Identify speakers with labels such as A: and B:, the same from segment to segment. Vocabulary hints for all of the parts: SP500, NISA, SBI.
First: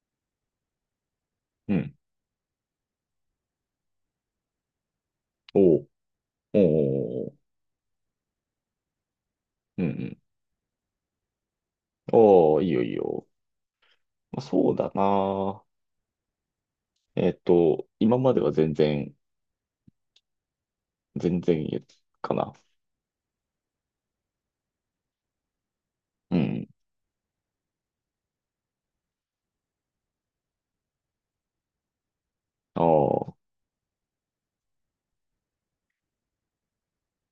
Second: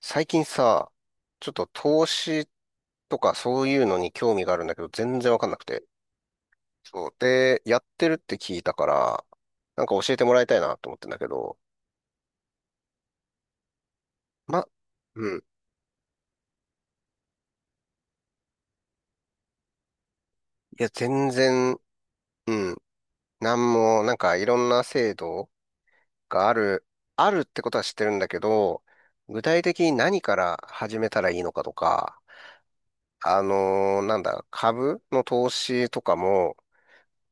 A: 最近さ、ちょっと
B: うん。
A: 投資とかそういうのに興味があるんだけど、全然わかんなく
B: お
A: て。
B: うおう
A: そう。
B: おうおう
A: で、やってるって聞いたから、
B: う
A: な
B: ん
A: ん
B: う
A: か教え
B: ん。
A: てもらいたいなと思ってんだけど、
B: おお、いいよいいよ。まあ、
A: ま、
B: そうだ
A: うん。
B: な。今までは全然、
A: いや、全
B: 全
A: 然、
B: 然かな。
A: うん。なんも、なんかいろんな制度
B: う
A: があ
B: ん。
A: る、あるってことは知ってるんだけど、具体的に何から始めたらいいのかとか、
B: ああ、
A: あのーなんだ、株の投資とかも、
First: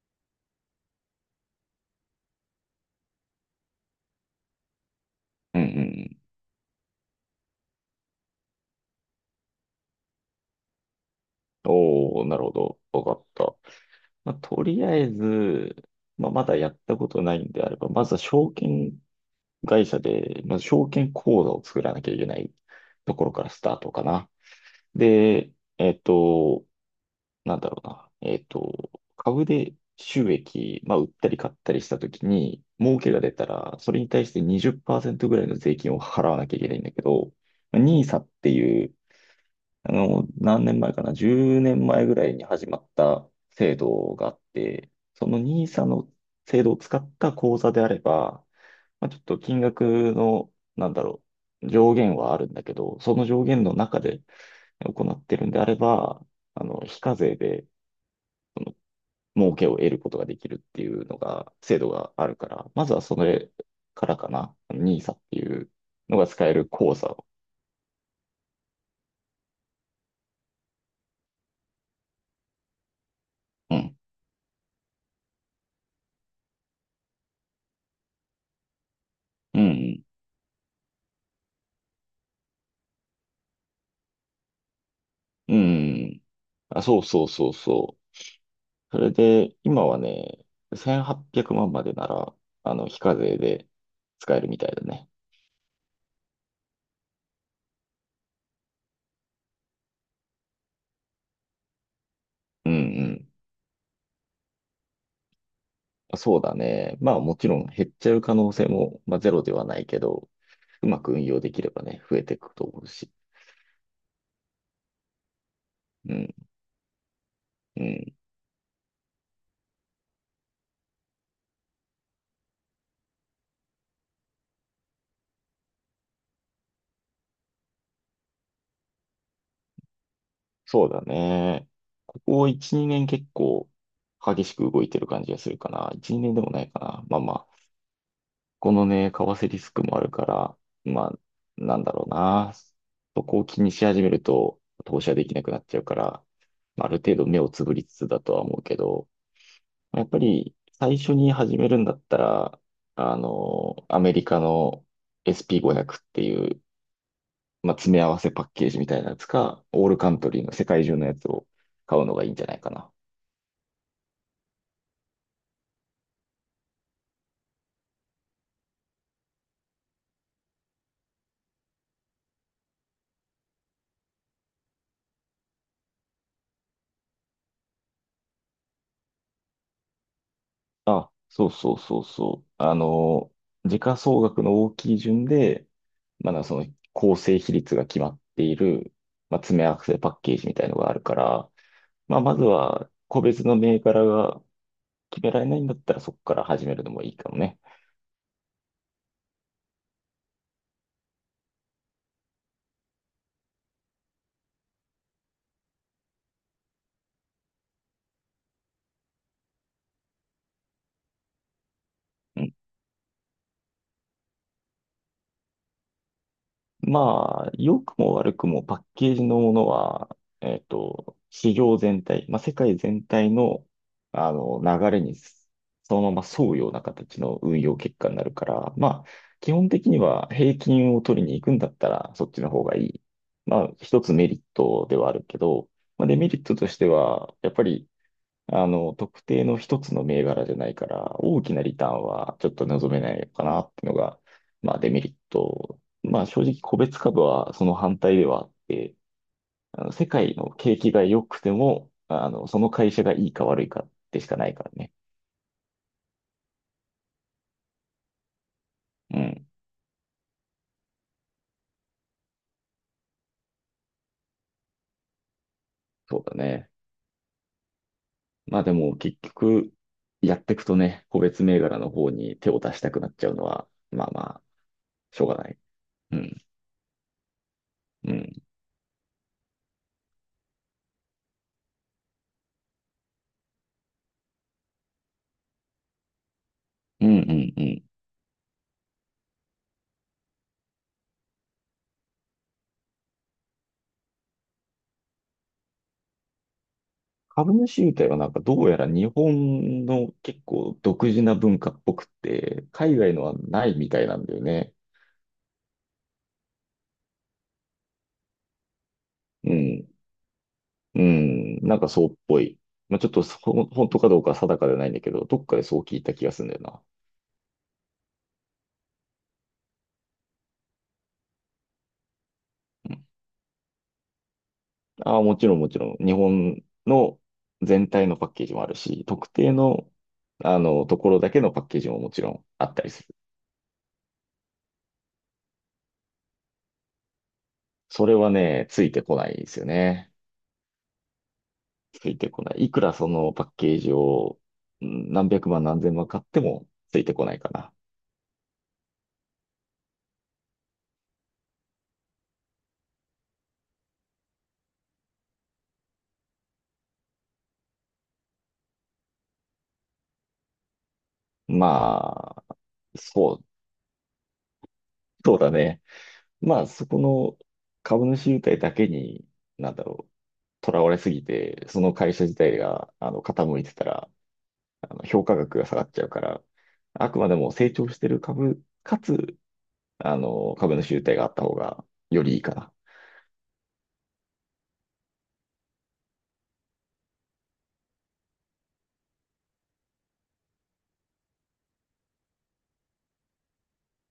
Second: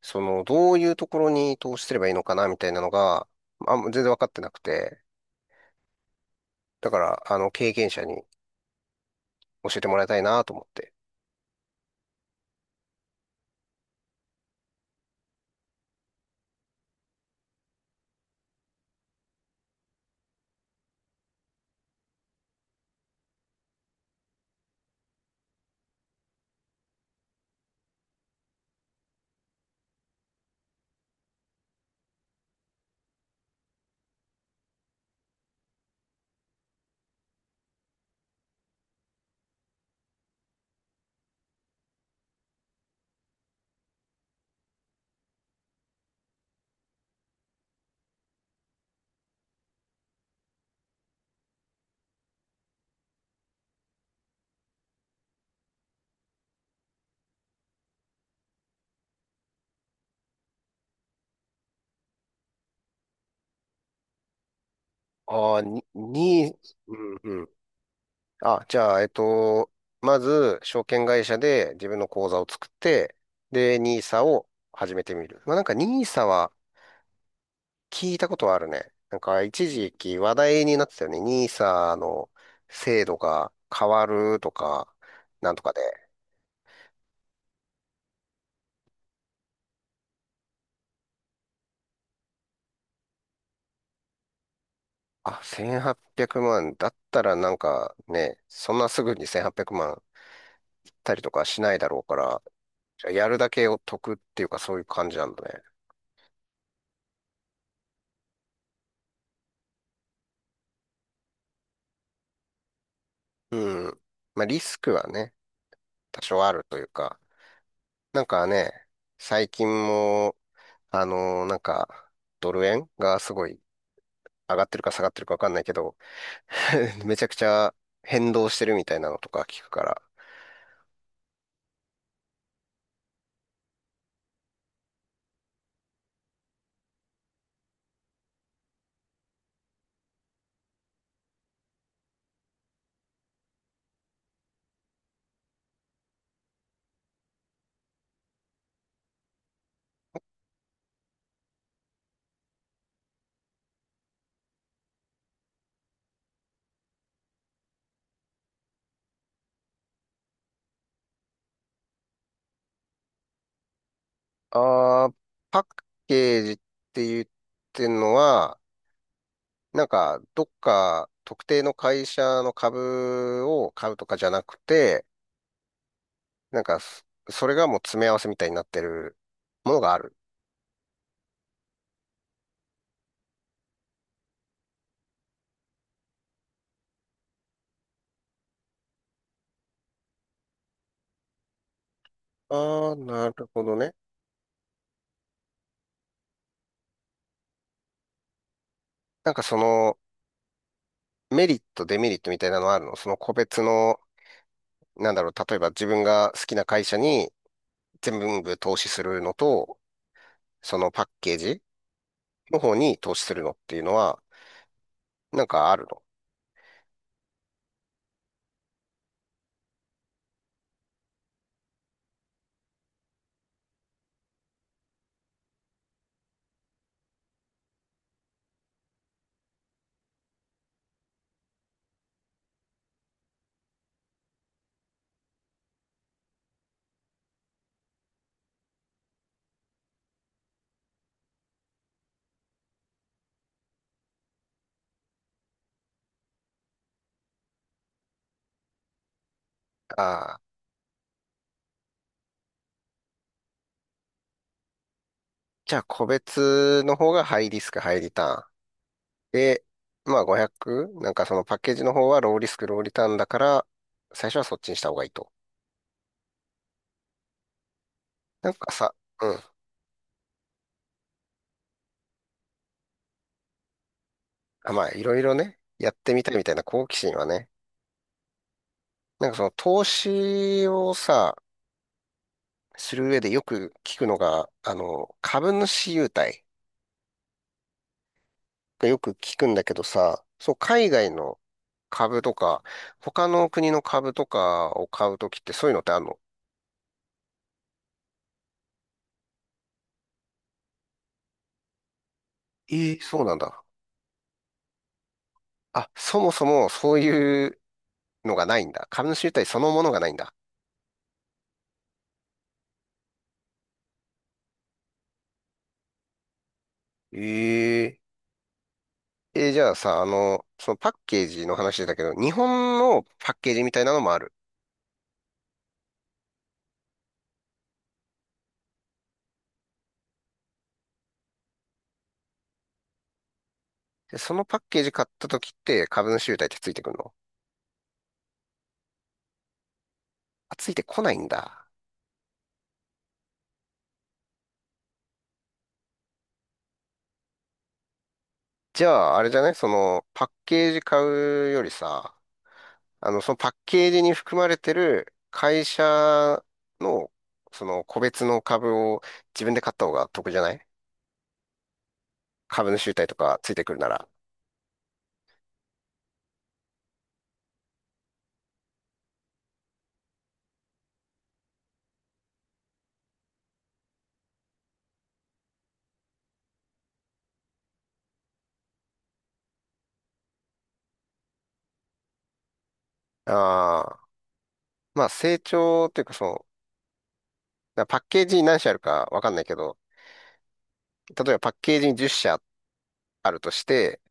A: その、どういうところに投資すればいいのかな、みたいなのが、あん、全然分かってなくて、
B: うんうん。
A: だから、あの、経験者に教えてもらいたいなと思って。
B: おお、なるほど。わかった。まあ、とりあえず、まあ、まだやったことないんであれば、まずは証券会社で、まず証券口座を作らなきゃいけないところからスタートかな。で、えっと、なんだろうな、株で収益、まあ、売ったり買ったりしたときに、儲けが出たら、それに対して20%ぐらいの税金を払わなきゃいけないんだけど、まあニーサっていう、何年前かな、10年前ぐらいに始まった制度があって、そのニーサの制度を使った口座であれば、まあ、ちょっと金額の、なんだろう、上限はあるんだけど、その上限の中で行ってるんであれば、非課税で、儲けを得ることができるっていうのが、制度があるから、まずはそれからかな。ニーサってい
A: ああ、
B: う
A: に、
B: のが使え
A: に、
B: る
A: う
B: 口座
A: ん
B: を。
A: うん。あ、じゃあ、まず、証券会社で自分の口座を作って、
B: う
A: で、
B: ん。
A: ニーサを始めてみる。まあ、なんかニーサは聞いたことはあるね。なんか、
B: う
A: 一時
B: ん。
A: 期話題になってたよね。ニーサの制度が変わるとか、なん
B: う
A: とかで。
B: ん。あ、そうそうそうそう。それで、今はね、1800万までなら、非課税で使えるみたいだね。
A: あ、1800万。だったらなんかね、そんなすぐに1800万っぴゃくまん売ったりとかしないだろうから、
B: うん
A: じゃあや
B: う
A: るだけを得っていうかそういう感じなんだね。
B: ん。そうだね。まあもちろん減っちゃう可能性も、まあ、ゼロではないけど、うまく運用できればね、増えていくと思うし。
A: うん。まあリスクはね、
B: う
A: 多
B: ん、
A: 少あるというか、
B: うん。
A: なんかね、最近も、あのーなんか、ドル円がすごい上がってるか下がってるかわかんないけど、めちゃくちゃ変動してるみたいなのとか聞くから。
B: そうだね。ここ1、2年結構激しく動いてる感じがするかな。1、2年でもないかな。まあまあ、このね、為替リスクもあるから、まあ、なんだろうな。そこを気にし始めると投資はできなくなっちゃうから、まあ、ある程度目をつぶりつつだとは思うけど、やっぱり最初に始めるんだったら、アメリカの SP500 っていうまあ、詰め合わせパッケージみたいなやつか、オールカントリーの世界中のやつを買うのがいいんじゃないかな。
A: あー、パッケージって言ってんのは、なんか、どっか特定の会社の株を買うとかじゃなくて、なんかそ、それがもう詰め合わせみたいになってるものがある。
B: あ、そうそうそうそう。時価総額の大きい順で、まだその構成比率が決まっている、まあ、詰め合わせパッケージみたいのがあるから、まあ、まず
A: あ
B: は
A: あ、
B: 個
A: な
B: 別
A: る
B: の
A: ほど
B: 銘
A: ね。
B: 柄が決められないんだったらそこから始めるのもいいかもね。
A: なんかその、メリット、デメリットみたいなのはあるの、その個別の、なんだろう、例えば自分が好きな会社に全部投資するのと、そのパッケージ
B: うん
A: の方に投資するのっていうのは、なんかあるの？
B: まあ、良くも悪くもパッケージのものは、市場全体、まあ、世界全体の、流れにそのまま沿うような形の運用結果になるから、まあ、基本的には平均を取りに行くんだったら、そっちの方がいい。まあ、一つメリットではあるけど、まあ、デメリットとしては、やっぱり特定の一つの銘柄じゃないから、大きなリターンはちょっと望めないのかなっていうのが、まあデメリット。まあ正直個別株はその反対ではあって、世
A: あ
B: 界
A: あ
B: の
A: ー、
B: 景気が良くても、その会社がいいか悪いかでしかないからね。
A: じゃあ個別の方がハイリスク、ハイリターン。
B: うん、
A: で、まあ 500？ なんかそのパッケージの方はローリスク、ローリターンだから、最初はそっちにした方がいいと。
B: そうだね。
A: なん
B: まあ
A: か
B: で
A: さ、
B: も結
A: うん。
B: 局、やっていくとね、個別銘柄の方に手を出したくなっちゃうのは、まあまあ、
A: あ、まあいろ
B: し
A: い
B: ょう
A: ろ
B: がない。
A: ね、やって
B: う
A: みたいみ
B: ん、
A: たいな好奇心はね、
B: うん、
A: なんかその投資をさ、する上でよく聞くのが、あの、株主優待
B: うん、うん、うん。
A: がよく聞くんだけどさ、そう、海外の株とか、他の国の株とかを買うときってそういうのってあるの？
B: 株主優待はなんかどうやら日本の結構独自な文化っぽくて、
A: え
B: 海
A: ー、
B: 外
A: そ
B: の
A: うな
B: は
A: んだ。
B: ないみたいなんだよね。
A: あ、そもそもそういうのがないんだ。株主優待
B: う
A: そのも
B: ん。
A: のがないんだ。
B: うん。なんかそうっぽい。まあ、ちょっとそほん本当かどうかは定かではないんだけど、どっかでそう聞いた気がするんだよな。
A: えええ、じゃあさ、あの、そのパッケージの話だけど、日本
B: う
A: の
B: ん。
A: パッケージみたいなのもある。
B: ああ、もちろんもちろん。日本の全体のパッケージもあるし、特定の、ところだけのパッケージももちろんあったりする。
A: で、そのパッケージ買った時って株主優待ってついてくるの？
B: それはね、ついてこないですよね。
A: あ、ついてこないんだ。
B: ついてこない。いくらそのパッケージをうん何百万何千万買ってもついてこないかな。
A: じゃあ、あれじゃない、その、パッケージ買うよりさ、あの、そのパッケージに含まれてる会社の、その個別の株を自分で買った方が得じゃない、
B: まあ、
A: 株主優待と
B: そ
A: か
B: う、
A: ついてくるなら。
B: そうだね。まあ、そこの株主優待だけに、なんだろう、囚われすぎて、その会社自体が傾いてたら、評価額が下がっちゃうから、あくまでも成長してる株、かつ、株主優待があった方がよりいいかな。
A: ああ、まあ成長っていうかそう、だからパッケージに何社あるかわかんないけど、例えばパッケージに10社あるとして、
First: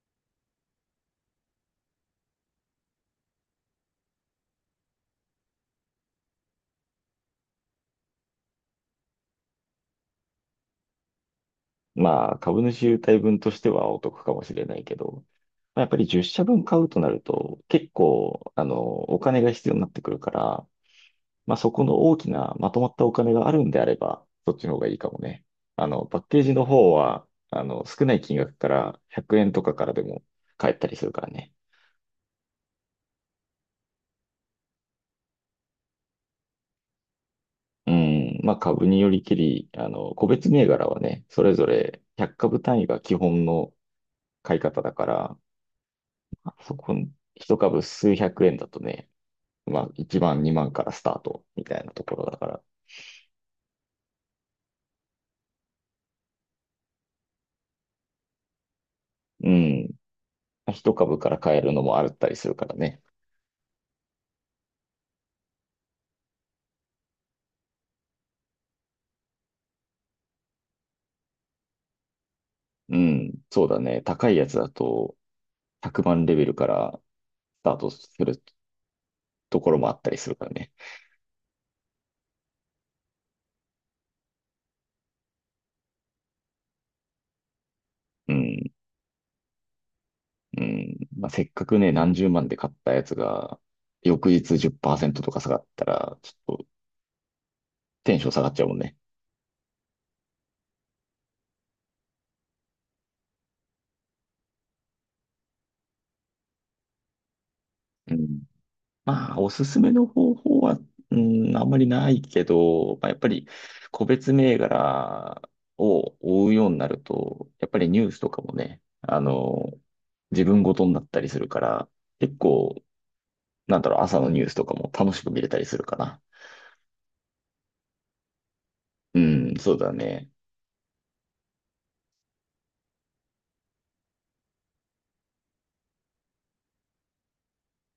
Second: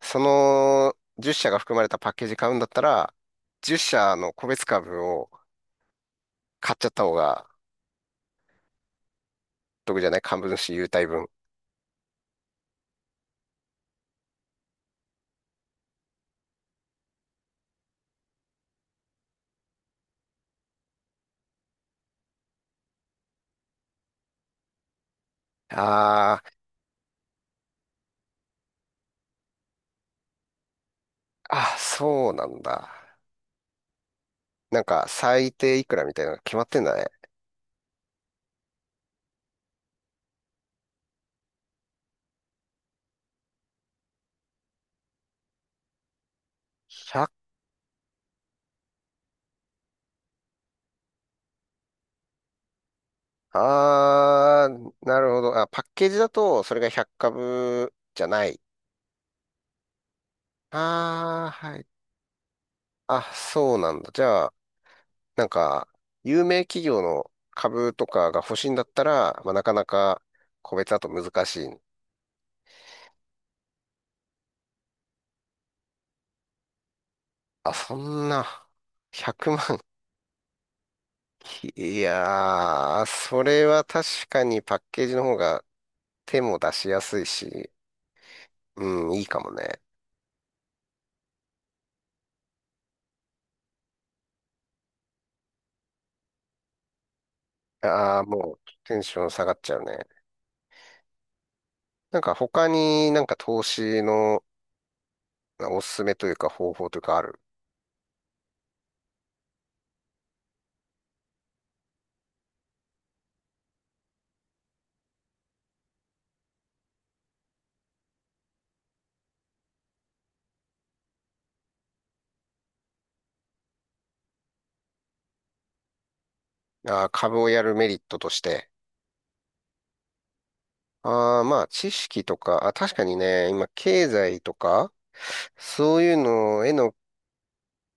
A: その10社が含まれたパッケージ買うんだったら、10社の個別株を買っちゃった方が得じゃない、株主優待分。
B: まあ、株主優待分としてはお得かもしれないけど、まあ、やっぱり10社分買うとなると、結構、お金が必要になってくるから、まあ、そこの大きなまとまったお金があるんであれば、そっちの方がいいかもね。パッ
A: あ
B: ケージの方は、少ない金額から100円とかからでも買えたりするからね。
A: あ、そうなんだ。なんか、最低いくらみたいなのが決まってんだね。
B: うん、まあ、株によりけり、個別銘柄はね、それぞれ100株単位が基本の買い方だから、そこ、
A: 100、
B: 一株数百円だとね、まあ、1万、2万からスタートみたいなところだから。
A: あー、なるほど。あ、パッケージだと、それが100株じゃない。
B: うん。一株から
A: あ
B: 買え
A: ー、
B: る
A: は
B: の
A: い。
B: もあったりするからね。
A: あ、そうなんだ。じゃあ、なんか、有名企業の株とかが欲しいんだったら、まあ、なかなか個別だと難しい。
B: うん。そうだね。高いやつだと、100万レベルからスタ
A: あ、
B: ート
A: そ
B: す
A: ん
B: る
A: な、100万。
B: ところもあったりするからね。
A: いやー、それは確かにパッケージの方が手も出しやすいし、
B: うん。
A: うん、いいかもね。
B: うん。まあ、せっかくね、何十万で買ったやつが、翌日10%とか下がったら、ちょっとテ
A: あ
B: ン
A: あ、
B: ション下が
A: も
B: っ
A: う
B: ちゃうもんね。
A: テンション下がっちゃうね。なんか他になんか投資のおすすめというか方法というかある？
B: うんまあ、おすすめの方法は、うん、あんまりないけど、まあ、やっぱり個別銘柄を追うようになると、やっぱりニュースとかもね、自分ごとになったりするから、結構、なんだろう、朝のニュースとかも楽しく見れたりするかな。
A: あー、株をやるメリットとして。
B: うん、そうだね。
A: ああ、まあ知識とか、あ、確かにね、今経済とか、そういうのへの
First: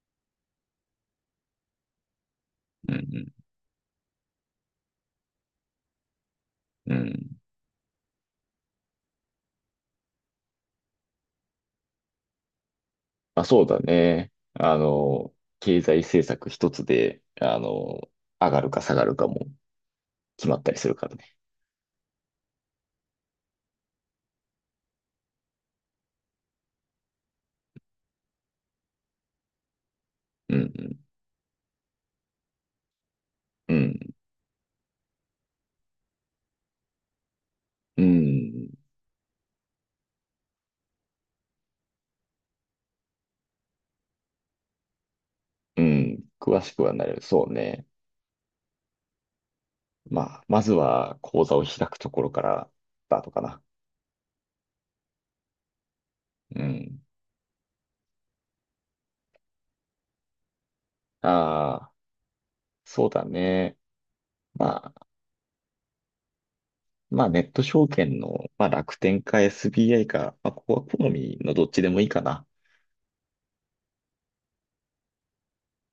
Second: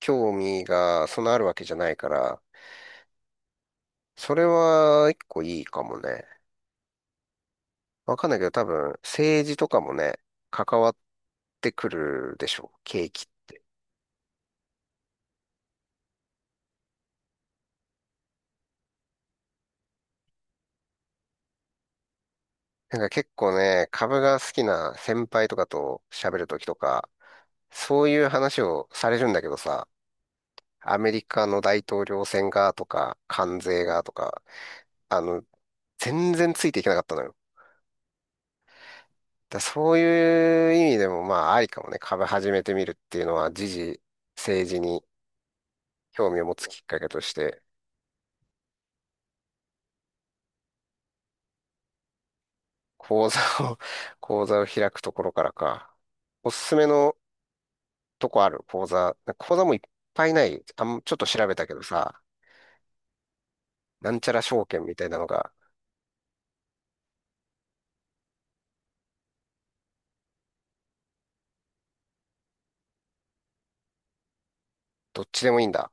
A: 興味がそんなあるわけじゃないから、
B: うん、
A: それは一個いいかもね。
B: うん。うん
A: わかんないけど多分政治とかもね、関わってくるでしょう。景気っ、
B: まあ、そうだね。経済政策一つで、上がるか下がるかも決まったりするからね。
A: なんか結構ね、株が好きな先輩とかと喋るときとか、そういう話をされるんだけどさ、
B: う
A: ア
B: ん、
A: メリカの大統領選がとか、関
B: うん、う
A: 税がと
B: ん。
A: か、あの、全然ついていけなかったのよ。
B: うん
A: だそういう意味でもまあありかもね、株始めてみるっていうのは、時事、政治に
B: うん、
A: 興味を持
B: 詳
A: つ
B: し
A: き
B: く
A: っ
B: は
A: か
B: な
A: けと
B: る。
A: し
B: そう
A: て、
B: ね。まあ、まずは講座を開くところからだ
A: 口
B: と
A: 座
B: かな。
A: を、口座を開くところからか。おす
B: う
A: すめ
B: ん。
A: のとこある？口座、口座もいっぱいない。あん、ちょっと調べたけど
B: ああ、
A: さ、
B: そうだね。
A: なんちゃら証券
B: ま
A: みた
B: あ、
A: いなのが、
B: まあ、ネット証券の、まあ、楽天か SBI か、まあ、ここは好みのどっちでもいいかな。
A: どっちでもいいんだ。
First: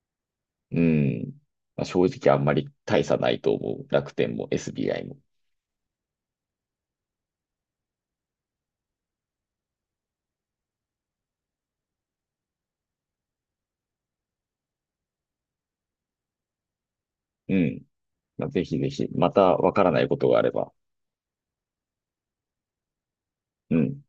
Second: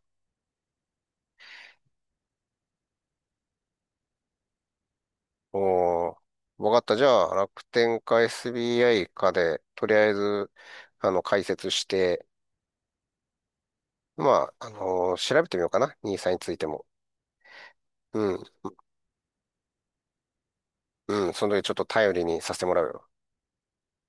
B: うん。まあ、正直あんまり大差ないと思う。楽天も SBI も。
A: おー、わかった。じゃあ、楽天か SBI かで、とりあえず、あの、解説して、まあ、調べてみようかな。兄さんについても。
B: うん。
A: うん、
B: まあ、ぜひぜひ、またわからないことがあれば。
A: うん、その時ちょっと頼りにさせてもらうよ。
B: うん。